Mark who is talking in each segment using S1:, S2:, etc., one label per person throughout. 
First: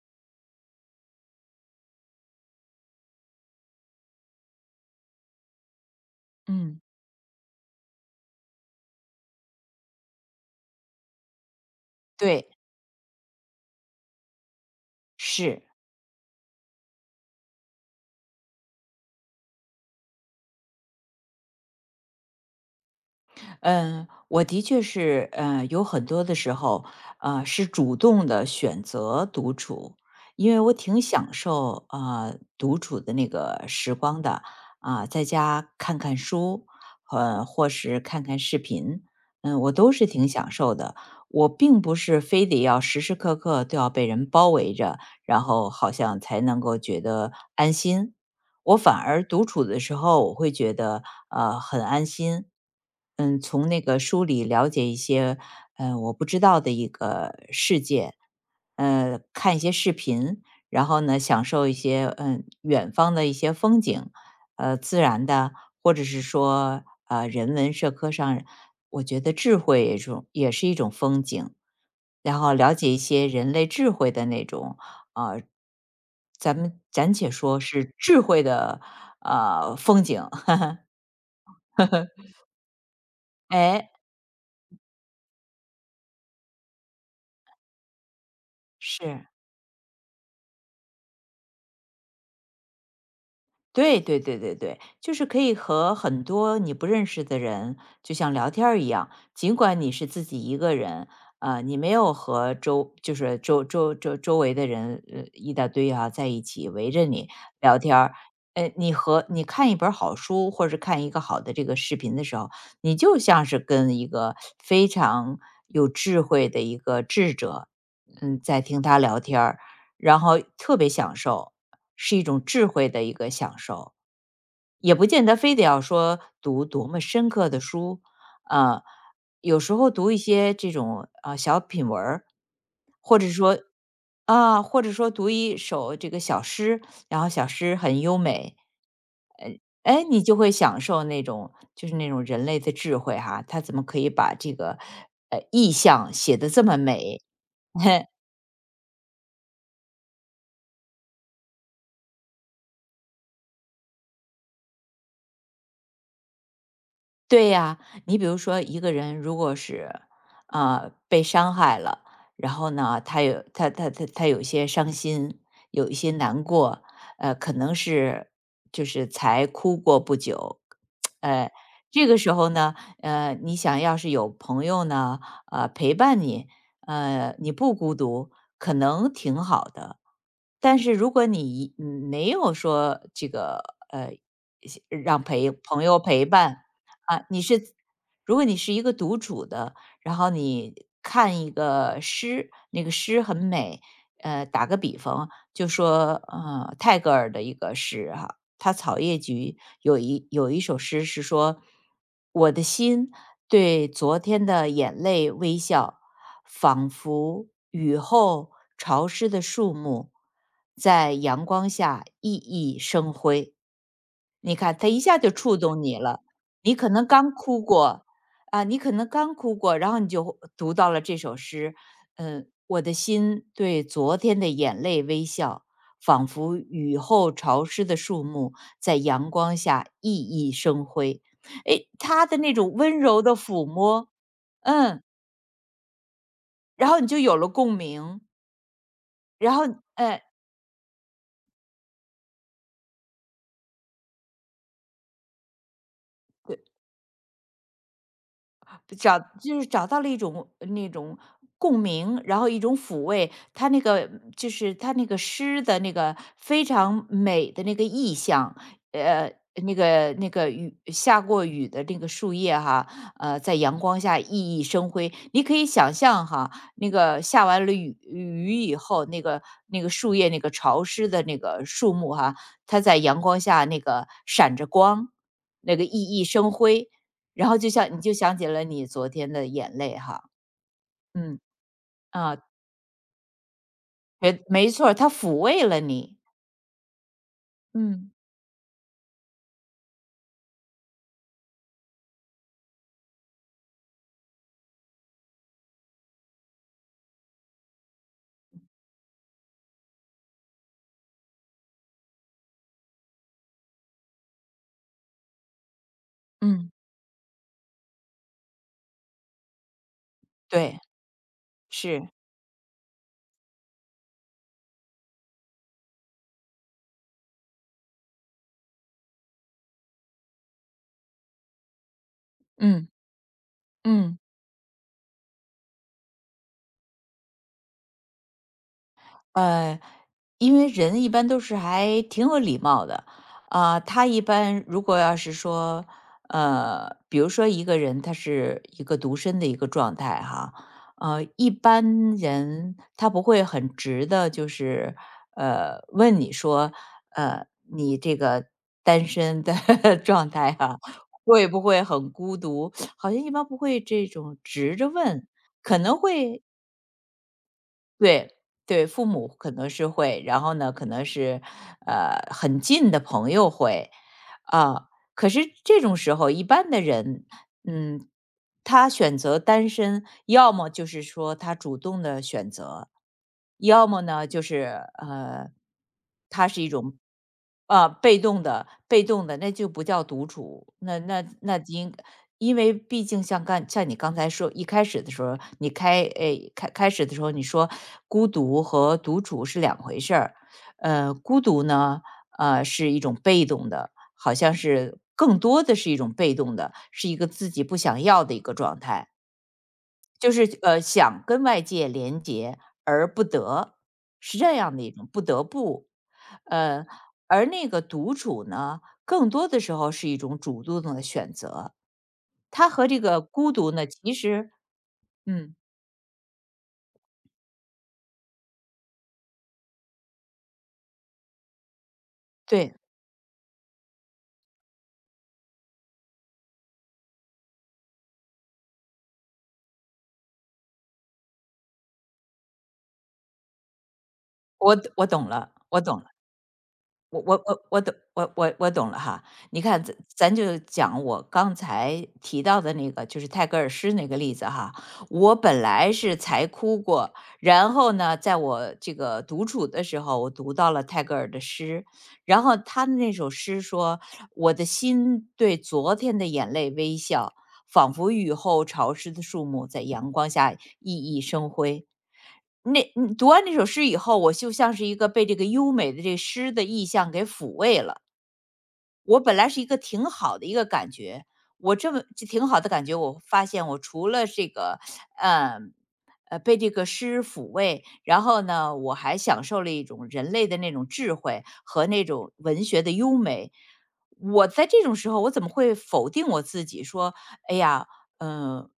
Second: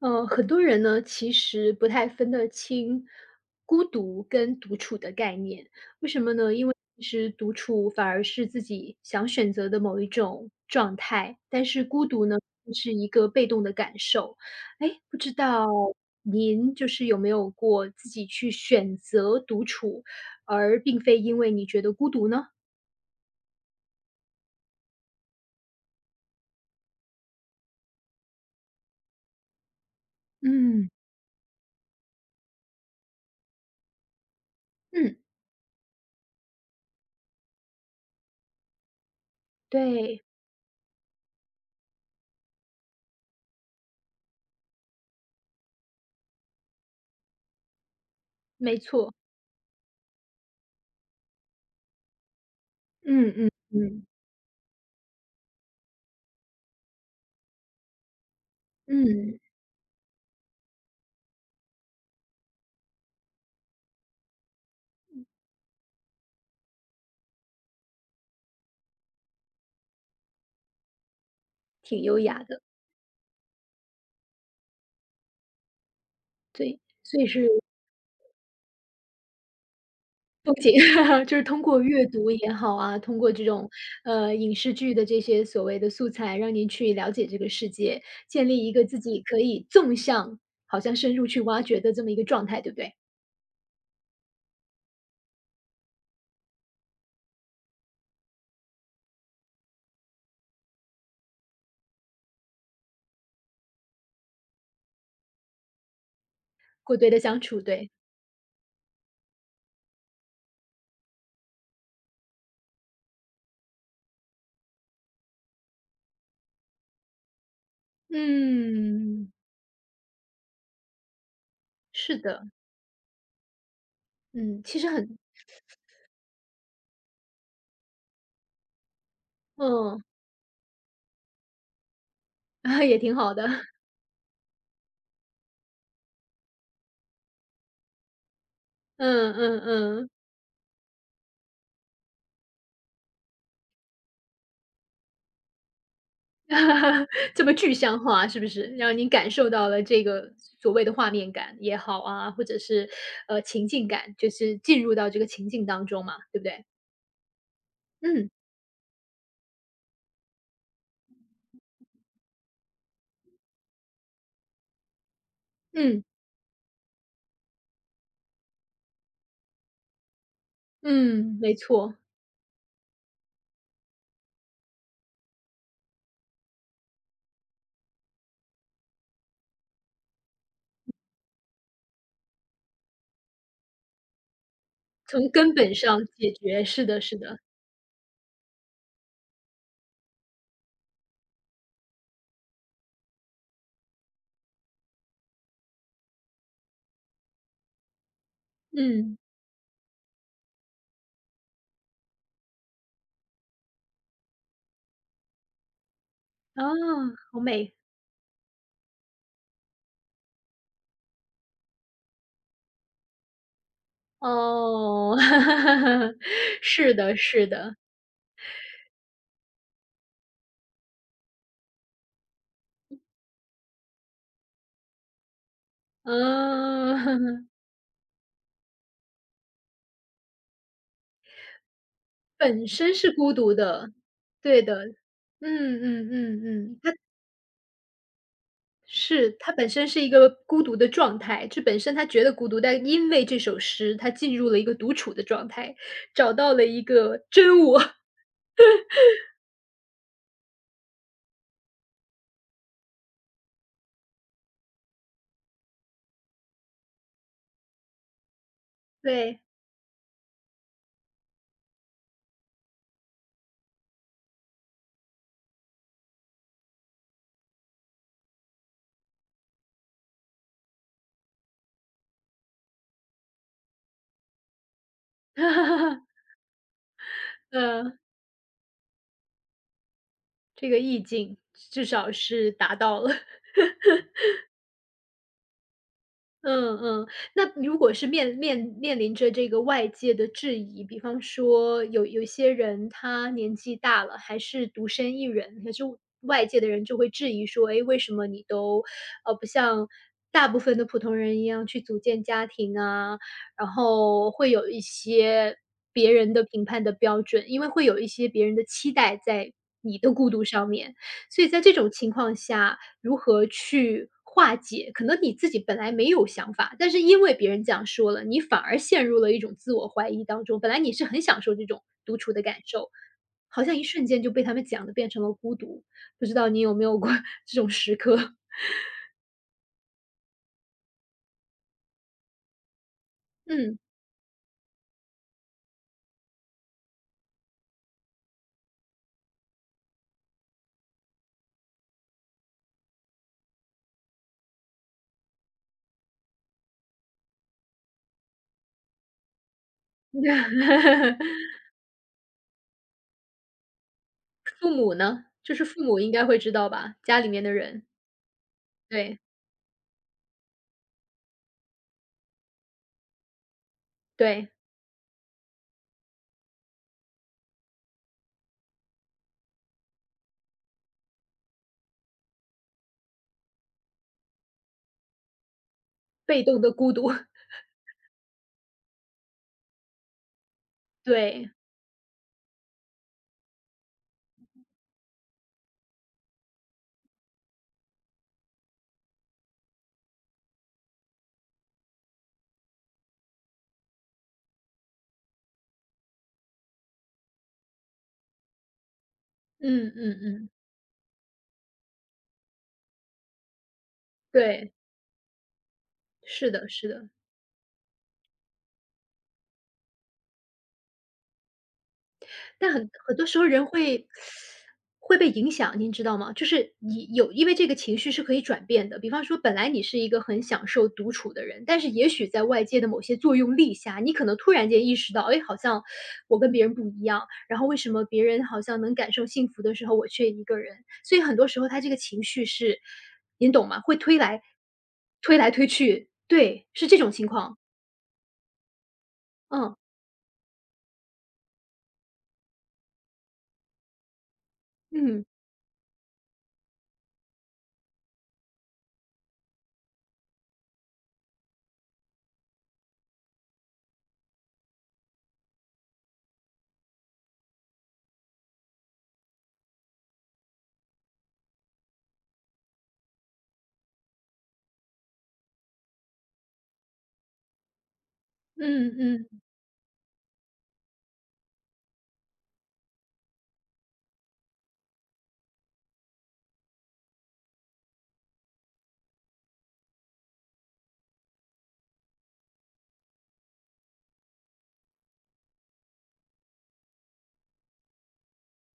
S1: 很多人呢，其实不太分得清孤独跟独处的概念。为什么呢？因为
S2: 嗯，
S1: 其实独处反而是自己想选择的某一种状态，但是孤独呢，
S2: 对。
S1: 是一个被动的感受。哎，不知
S2: 是。
S1: 道您就是有没有过自己去选择独处，而并非因为你觉得孤独呢？
S2: 嗯，我的确是，有很多的时候，是主动的选择独处。因为我
S1: 嗯
S2: 挺享受啊、独处的那个时光的啊、
S1: 嗯，
S2: 在家看看书，或是看看视频。嗯，我都是
S1: 对，
S2: 挺享受的。我并不是非得要时时刻刻都要被人包围着，然后好像才能够觉得安心。
S1: 没
S2: 我反
S1: 错。
S2: 而独处的时候，我会觉得很安心。
S1: 嗯
S2: 嗯，
S1: 嗯
S2: 从那个
S1: 嗯
S2: 书里了解一些我不知道的一个世界，
S1: 嗯，
S2: 看一些视频。然后呢，享受一些远方的一些风景，自然的，或者是说人文社科上，我觉得智慧也是一种风景。
S1: 挺优
S2: 然
S1: 雅
S2: 后
S1: 的，
S2: 了解一些人类智慧的那种，呃，咱
S1: 对，
S2: 们暂
S1: 所以
S2: 且
S1: 是
S2: 说是智慧的，风景。
S1: 不仅 就是通过阅读 也好啊，通过这种，
S2: 哎，
S1: 影视剧的这些所谓的素材，让您去了解这个世界，建立一个自己
S2: 是。
S1: 可以纵向好像深入去挖掘的这么一个状态，对不对？
S2: 对对对对对，就是可以和很多你不认识的人，就像聊天儿一样，尽管你是自己一个人，你没有和周就是周周周周围的人一大堆啊在一起围
S1: 过
S2: 着
S1: 对的
S2: 你
S1: 相处，
S2: 聊
S1: 对。
S2: 天儿。你看一本儿好书，或者是看一个好的这个视频的时候，你就像是跟一个非常有智慧的一个智者。嗯，在听他聊
S1: 嗯，
S2: 天儿，然后特别享受，是
S1: 是
S2: 一种
S1: 的，
S2: 智慧的一个享受。
S1: 嗯，其实
S2: 也不
S1: 很
S2: 见得非得要说读多么深刻的书，呃，有时候
S1: 嗯，
S2: 读一些这种小品文儿
S1: 也挺
S2: 或者
S1: 好的，
S2: 说或者说读一首这个小诗，然后小诗很优美。
S1: 嗯嗯
S2: 哎，
S1: 嗯。
S2: 你就会享受那种人类的智慧哈。他怎么可以把这个意象写得这么美？
S1: 这么具象 化是不是？让您感受到了这个所谓的画面感也好啊，或者是，情境感，就是进入到这个情境当中嘛，对不对？
S2: 对呀，你比
S1: 嗯，
S2: 如说一个人如果是，被伤害了。然后呢，他有他他他他有一些伤心，有一
S1: 嗯，
S2: 些难过，可能是就是才哭过不久。
S1: 嗯，
S2: 呃，
S1: 没错，
S2: 这个时候呢，你想要是有朋友呢，陪伴你，你不孤独，可能挺好的。但是如果你没有说这个呃
S1: 从
S2: 陪
S1: 根本
S2: 朋友
S1: 上
S2: 陪
S1: 解决，
S2: 伴
S1: 是的，是
S2: 啊，
S1: 的，
S2: 如果你是一个独处的，然后你看一个诗，那个诗很美，打个比方，就说泰戈尔的一个诗哈、他《草
S1: 嗯，
S2: 叶菊》有一首诗是说：“我的心对昨天的眼泪微笑，
S1: 啊，
S2: 仿
S1: 好
S2: 佛
S1: 美，
S2: 雨后潮湿的树木在阳光下熠熠生辉。”你看，它一
S1: 哦，
S2: 下就触动你 了。你可
S1: 是
S2: 能
S1: 的，
S2: 刚
S1: 是
S2: 哭
S1: 的，
S2: 过。啊，你可能刚哭过，然后你就读到了这首诗。嗯，“我的心对昨天的眼泪微笑，仿佛雨后
S1: 嗯，
S2: 潮湿的树木在阳光下熠熠生辉。”诶，他的那
S1: 本
S2: 种
S1: 身
S2: 温
S1: 是
S2: 柔
S1: 孤
S2: 的
S1: 独
S2: 抚
S1: 的，
S2: 摸。
S1: 对的，
S2: 嗯，
S1: 嗯嗯嗯嗯，
S2: 然
S1: 它
S2: 后你就有了共鸣。
S1: 是，他
S2: 然后
S1: 本身是一
S2: 哎，对。
S1: 个孤独的状态，这本身他觉得孤独，但因为这首诗，他进入了一个独处的状态，找到了一个真我。
S2: 找就是找到了一种那种共鸣，然后一种抚慰。他那个诗的那个非常美的那个意象，呃，
S1: 对，
S2: 那个下过雨的那个树叶哈，在阳光下熠熠生辉。你可以想象哈，那个下完了雨以后，那个树叶那个潮湿的那个树木哈，它在阳光下那个闪着光，那个熠 熠生辉。然后就
S1: 嗯，
S2: 像你就想起了你昨天的眼泪哈。
S1: 这个意境
S2: 嗯。
S1: 至少
S2: 啊，
S1: 是达到了。
S2: 没错他抚慰了你。
S1: 嗯嗯，那如果是
S2: 嗯，
S1: 面临着这个外界的质疑，比方说有些人他年纪大了，还是独身一人，可是外界的人就会质疑说，诶，为什么你都，不像大部分的普通人一样去组建家庭啊？然后会有一些别人的评
S2: 嗯，
S1: 判的标准，因为会有一些别人的期待在你的孤独上
S2: 对，
S1: 面。所以在这种
S2: 是，
S1: 情况下，如何去化解？可能你自己本来没有想法，但是因为别人这样说了，你反而陷入了一种自我怀疑当中。本来你是很享受这种独处的感
S2: 嗯，
S1: 受，好像一瞬
S2: 嗯。
S1: 间就被他们讲的变成了孤独。不知道你有没有过 这种时刻？
S2: 呃，因为人一般都是还挺有礼貌的。
S1: 嗯，
S2: 啊、他一般如果要是说，比如说一个人他是一个独身的一个状态哈，一般人他不会很直的，就是问你说，呃，你这个单身的 状态哈、会不会很孤独？好像一般不会这种
S1: 父
S2: 直着
S1: 母呢？
S2: 问。
S1: 就是
S2: 可
S1: 父
S2: 能
S1: 母应该会
S2: 会。
S1: 知道吧，家里面的人，
S2: 对，对，父
S1: 对
S2: 母可能是会，然后呢，可能是，很近的朋友会。
S1: 对，
S2: 啊，可是这种时候，一般的人。嗯，他选择单身，要么就是说他主动的选择，要么呢，就是，呃
S1: 被动的孤
S2: 种，
S1: 独，
S2: 呃，被动的，那就不叫独处，那那
S1: 对，
S2: 那应因为毕竟像你刚才说一开始的时候，你开诶开开始的时候你说孤独和独处是两回事儿。孤独呢，是一种被动的，好像是更多的是一种被动的，是一个自己不想要的一个状态。
S1: 嗯嗯
S2: 就
S1: 嗯，
S2: 是想跟外界连接而不得，是这
S1: 对，
S2: 样的一种不得不。
S1: 是的，是
S2: 呃，
S1: 的。
S2: 而那个独处呢，更多的时候是一种主动的选择。它
S1: 但
S2: 和
S1: 很
S2: 这
S1: 很
S2: 个
S1: 多时候
S2: 孤
S1: 人
S2: 独呢，
S1: 会
S2: 其实。
S1: 会被影
S2: 嗯，
S1: 响，您知道吗？就是你有因为这个情绪是可以转变的。比方说，本来你是一个很享受独处的人，但是也许在外
S2: 对，
S1: 界的某些作用力下，你可能突然间意识到，哎，好像我跟别人不一样。然后为什么别人好像能感受幸福的时候，我却一个人？所以很多时候他这个情绪是，您懂吗？会推来
S2: 我懂了，
S1: 推
S2: 我懂了。
S1: 去，对，是这种
S2: 我
S1: 情
S2: 我
S1: 况。
S2: 我我懂，我懂了哈。你
S1: 嗯
S2: 看，咱就讲我刚才提到的那个，就是泰戈尔诗那个例子哈。
S1: 嗯
S2: 我本来是才哭过，然后呢，在我这个独处的时候，我读到了泰戈尔的诗，然后他的那首诗说：“我的心对昨天的眼泪微笑，仿佛雨后潮湿的树木在阳光下熠熠生辉。”那读完那首诗以后，我就像是一个被这个优美的这诗的意象给抚慰了。
S1: 嗯
S2: 我
S1: 嗯，
S2: 本来是一个挺好的一个感觉，我这挺好的感觉，我发现我除了这个，呃，被这个诗抚慰。然后呢，我还享受了一种人类的那种智慧和那种文学的优美。我在这种时候，我怎么会否定我自己说：“哎呀，嗯、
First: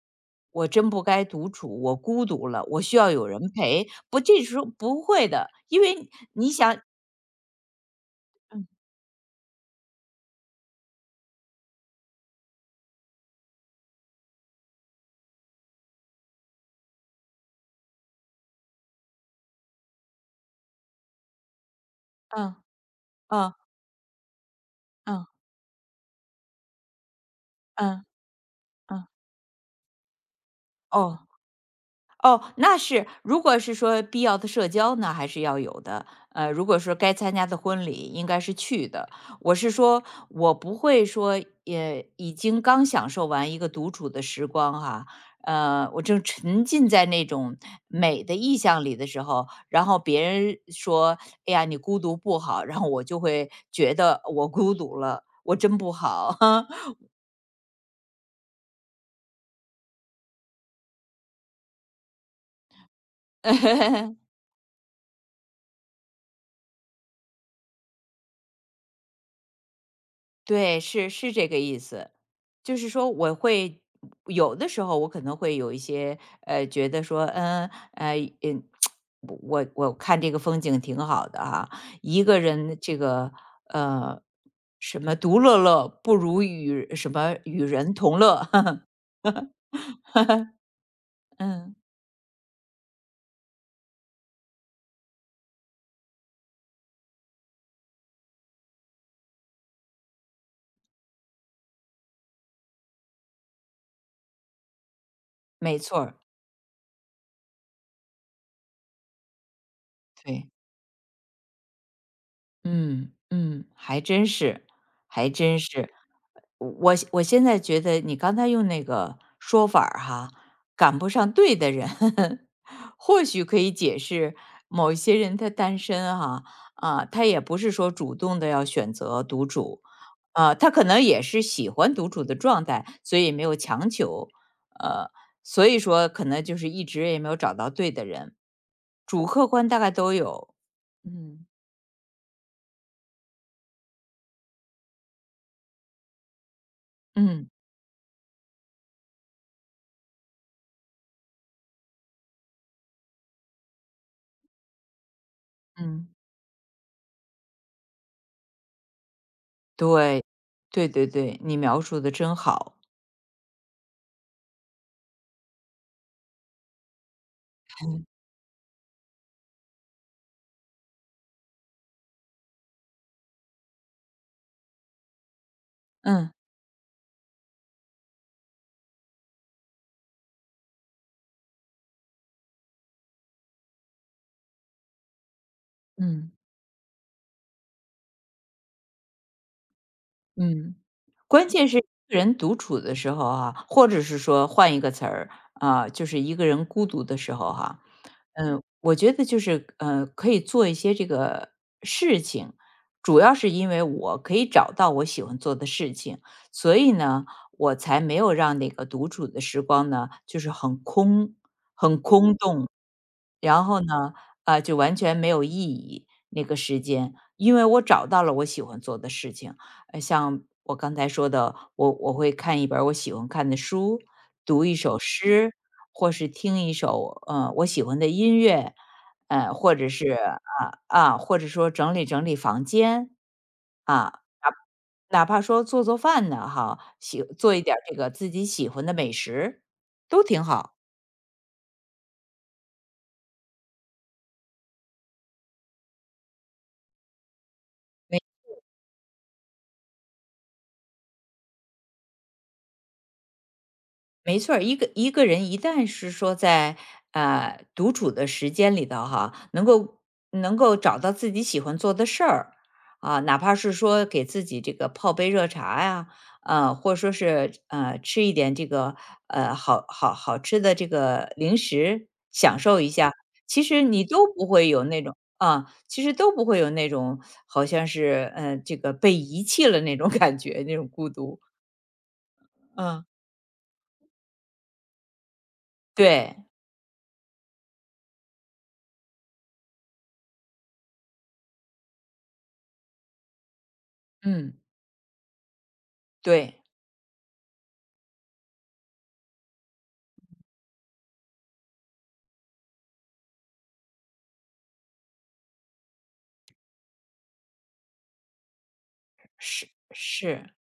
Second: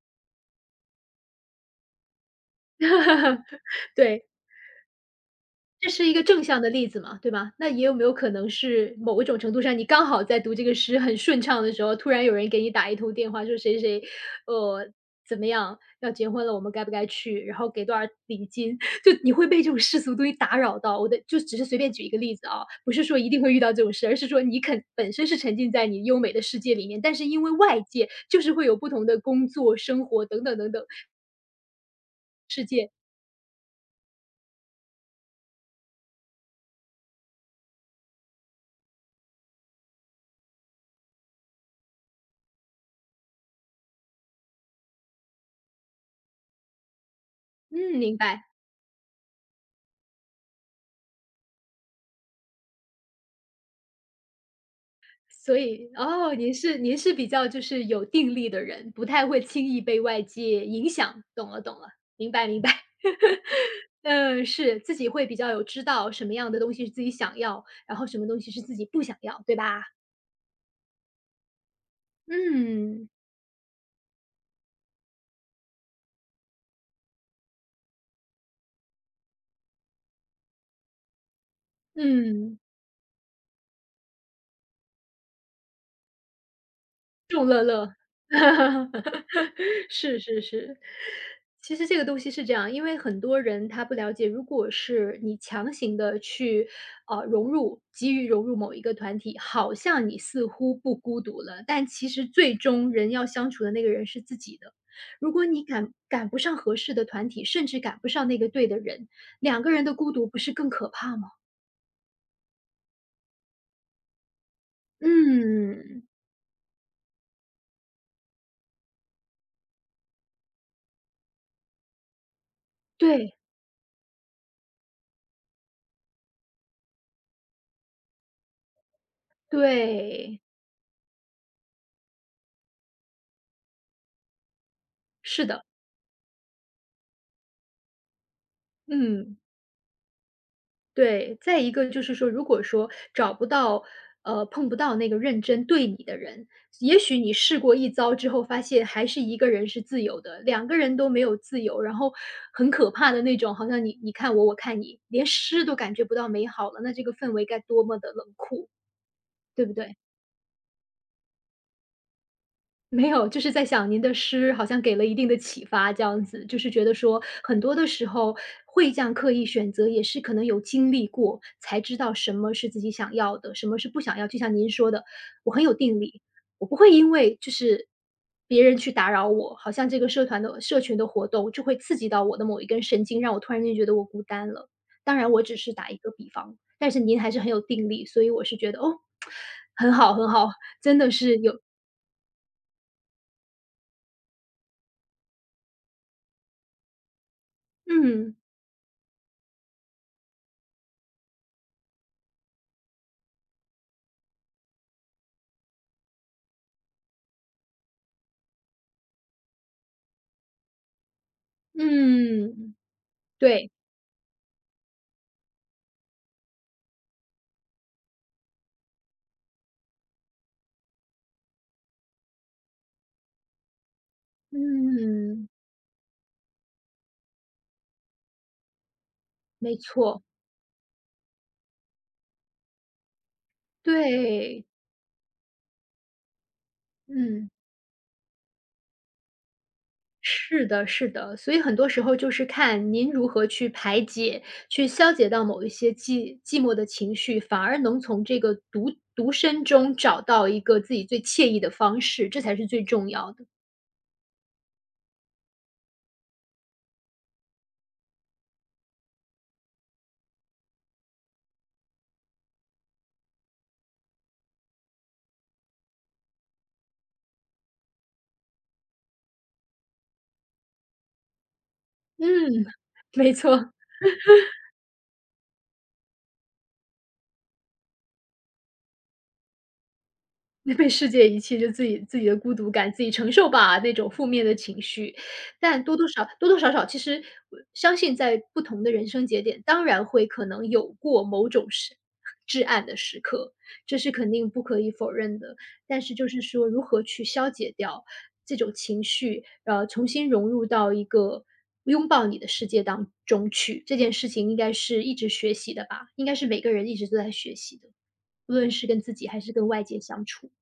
S2: 我真不该独处，我孤独了，我需要有 人陪。”不，
S1: 对。
S2: 这时候不会的，因
S1: 这是
S2: 为
S1: 一个正
S2: 你
S1: 向的
S2: 想。
S1: 例子嘛，对吧？那也有没有可能
S2: 嗯
S1: 是某一种程度上，你刚好在读这个诗很顺畅的时候，突然有人给你打一通电话，说谁谁，呃，怎么样要结婚了，我们该不该去？然后给多少礼金？就你会被这种世俗东西打扰到。我的就只是随便举一个例子
S2: 嗯
S1: 啊，不是说一定会
S2: 嗯
S1: 遇到这种事，而是说你肯本身
S2: 嗯
S1: 是沉浸在你优美的世界里面，但是因为外
S2: 嗯
S1: 界就是会有不同
S2: 嗯。
S1: 的工作、生活等等等等
S2: 哦，哦，
S1: 世
S2: 那
S1: 界。
S2: 是如果是说必要的社交呢，还是要有的。如果说该参加的婚礼，应该是去的。我是说，我不会说，也已经刚享受完一个独处的时光哈、我正沉浸在那种
S1: 嗯，明
S2: 美的
S1: 白。
S2: 意象里的时候，然后别人说，哎呀，你孤独不好，然后我就会觉得我孤独了，
S1: 所
S2: 我真
S1: 以，
S2: 不
S1: 哦，
S2: 好。
S1: 您是您 是比较就是有定力的人，不太会轻易被外界影响，懂了懂了，明白明白。
S2: 呵 呵。
S1: 嗯，是，自己会比较有知道什么样的东西是自己想要，然后什么东西是自己不想要，对吧？
S2: 对，是是这个意思。就是
S1: 嗯，
S2: 说我会有的时候我可能会有一些，觉得说。嗯。呃，嗯。我看这个风景挺好的哈，一个
S1: 嗯。
S2: 人这个，呃，什么独乐乐不如与什么
S1: 众乐
S2: 与人
S1: 乐，
S2: 同乐。
S1: 是是是。其
S2: 嗯，
S1: 实这个东西是这样，因为很多人他不了解，如果是你强行的去，融入急于融入某一个团体，好像你似乎不孤独了，但其实最终人要相处的那个人是自己的。如果你
S2: 没
S1: 赶
S2: 错儿，
S1: 赶不上合适的团体，甚至赶不上那个对的人，两个人的孤独不
S2: 对。
S1: 是更可怕吗？
S2: 嗯嗯，还真是，还真是。
S1: 嗯，
S2: 我现在觉得你刚才用那个说法儿哈，赶不上对的人，或
S1: 对，
S2: 许可以解释某一些人他单身哈。啊，他也不是说主动的要选择独处。
S1: 对，
S2: 啊，他可能也是喜欢独处的状态，所以没有强求，呃，
S1: 是的，
S2: 所以说可能就是一直也没有找到对的人，主
S1: 嗯。
S2: 客观大概都有。
S1: 对，
S2: 嗯
S1: 再一个就是说，如果说找不到，碰不到那个认真对你的人，也许你
S2: 嗯
S1: 试过一遭之后，发现还是一个人是自由的，两个人都没有自由，然后很可怕的那种，好像你你看我，我看你，连诗都感觉
S2: 嗯。
S1: 不到美好了，那这个氛围该多么的冷酷，对不对？
S2: 对，对对对，你描述的真好。
S1: 没有，就是在想您的诗好像给了一定的启发，这样子，就是觉得说很多的时候会这样刻意选择，也是可能有经历过，才知道什么是自己想要的，什么是不想要。就像您说的，我很有定力，
S2: 嗯，
S1: 我不会因为就是别人去打扰我，好像这个社团的社群的活动就会刺激到我的某一根神经，让我突然间觉得我孤单了。当然，我只是打一个比
S2: 嗯，
S1: 方，但是您还是很有定力，所以我是觉得哦，很好，很好，
S2: 嗯。
S1: 真的是
S2: 关
S1: 有，
S2: 键是一个人独处的时候啊，或者是说换一个词儿。啊，就是一个人孤独的时候哈。
S1: 嗯。
S2: 嗯，我觉得就是，可以做一些这个事情，主要是因为我可以找到我喜欢做的事情，所以呢，我才没有让那个独处的时光呢，就是很空。
S1: 嗯，
S2: 然
S1: 对，
S2: 后呢，啊，就完全没有意义，那个时间，因为我找到了我喜欢做的事情，像我刚才说的，我会看一本儿我喜欢看的书，读一首
S1: 嗯，
S2: 诗，或是听一首我喜欢的音乐，呃，或
S1: 没
S2: 者是
S1: 错，
S2: 啊啊，或者说整理整理房间。啊，
S1: 对，
S2: 哪怕说做做饭呢，哈，
S1: 嗯，
S2: 做一点儿这个自己喜欢的美食，都挺
S1: 是
S2: 好。
S1: 的，是的，所以很多时候就是看您如何去排解、去消解到某一些寂寞的情绪，反而能从这个独独身中找到一个自己最惬意的方式，这才是最重要的。
S2: 没错儿。一个人一旦是说在独处的时间里头哈，能够找到自己喜欢做的事儿。啊，哪怕是说给自己这个泡杯热茶呀，或者说是吃一点这个好好吃的这个零食，
S1: 嗯，
S2: 享 受一下。
S1: 没
S2: 其
S1: 错。
S2: 实你都不会有那种啊，其实都不会有那种好像是这个被遗弃了那种感觉，那
S1: 被
S2: 种
S1: 世
S2: 孤
S1: 界遗
S2: 独。
S1: 弃，就自己自己的孤独感自
S2: 嗯，
S1: 己承受吧，那种负面的情绪。但
S2: 对，
S1: 多多少少，其实我相信在不同的人生节点，当然会可能有过某种时至暗的时刻，这是肯定
S2: 嗯，
S1: 不可以否认的。但是就是
S2: 对。
S1: 说，如何去消解掉这种情绪，重新融入到一个拥抱你的世界当中去，这件事情应该是一直学习的吧？应该是每个人一直都在学习的，无论是跟自己还是跟
S2: 是
S1: 外界相
S2: 是
S1: 处。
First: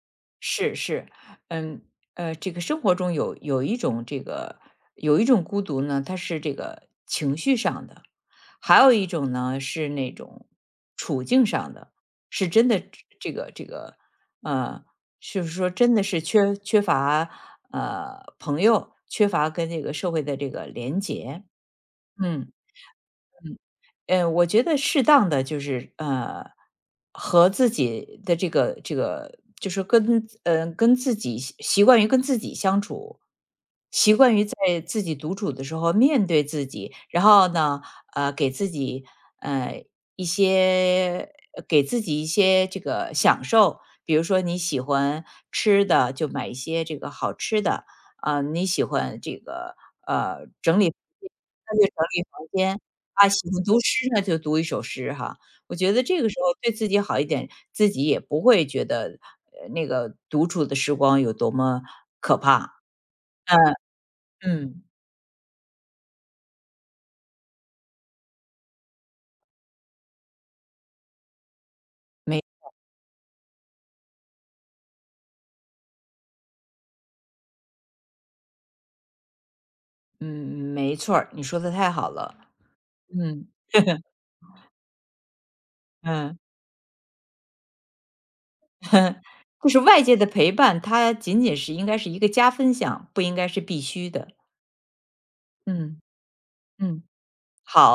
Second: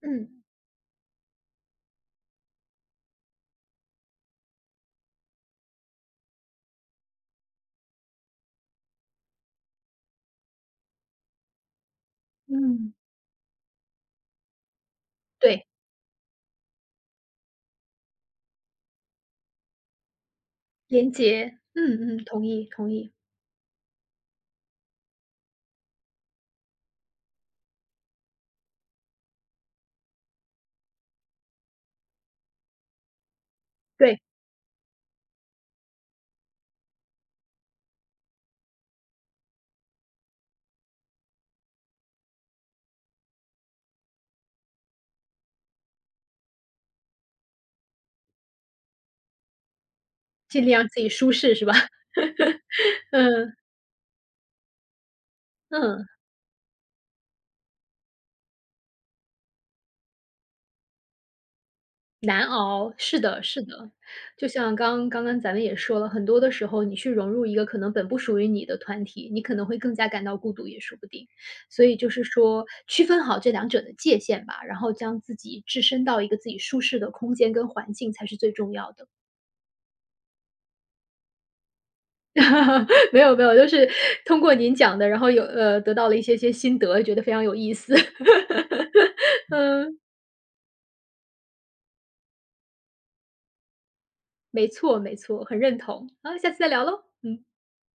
S1: 嗯。
S2: 是是。嗯这个生活中有一种孤独呢，它是这个情绪上的。还有一种呢是那种处境上的，是真的
S1: 嗯。
S2: 这个呃，就是
S1: 对，
S2: 说真的是缺乏朋友，缺乏跟这个社会的这个连
S1: 连
S2: 结。
S1: 接，嗯嗯，同
S2: 嗯。
S1: 意同意，
S2: 我觉得适当的就是，和自己的这个，就是跟自己习惯于跟自己相处，习
S1: 对，
S2: 惯于在自己独处的时候面对自己。然后呢，呃，给自己呃给自己一些这个享受，比如说你喜欢吃的，就买一些这个好吃的啊、你喜欢这个
S1: 尽
S2: 整
S1: 量让
S2: 理房
S1: 自己
S2: 间，
S1: 舒适是吧？
S2: 那就整理房间。啊，喜
S1: 嗯
S2: 欢读诗，那就读一首诗哈。我觉得
S1: 嗯，
S2: 这个时候对自己好一点，自己也不会觉得，那个独处的时光有多么可
S1: 难
S2: 怕。
S1: 熬，是的是
S2: 嗯，
S1: 的。就像
S2: 嗯，
S1: 刚刚咱们也说了，很多的时候你去融入一个可能本不属于你的团体，你可能会更加感到孤独也说不定。所以就是
S2: 没
S1: 说区分好这两者的界限吧，然后将自己置身到一个自己舒适的空间跟环境才是最重要的。
S2: 嗯，没错儿，你说的太好了。
S1: 没有没
S2: 嗯
S1: 有，就是 通过您讲的，然后得到了一些
S2: 嗯，
S1: 些心得，觉得非常有意思。
S2: 就是外界的陪伴，它仅仅是应该是一个加分项，不应该是必须的。
S1: 没错没错，很认
S2: 嗯，
S1: 同。好，下次再聊喽，
S2: 嗯，
S1: 嗯。
S2: 好。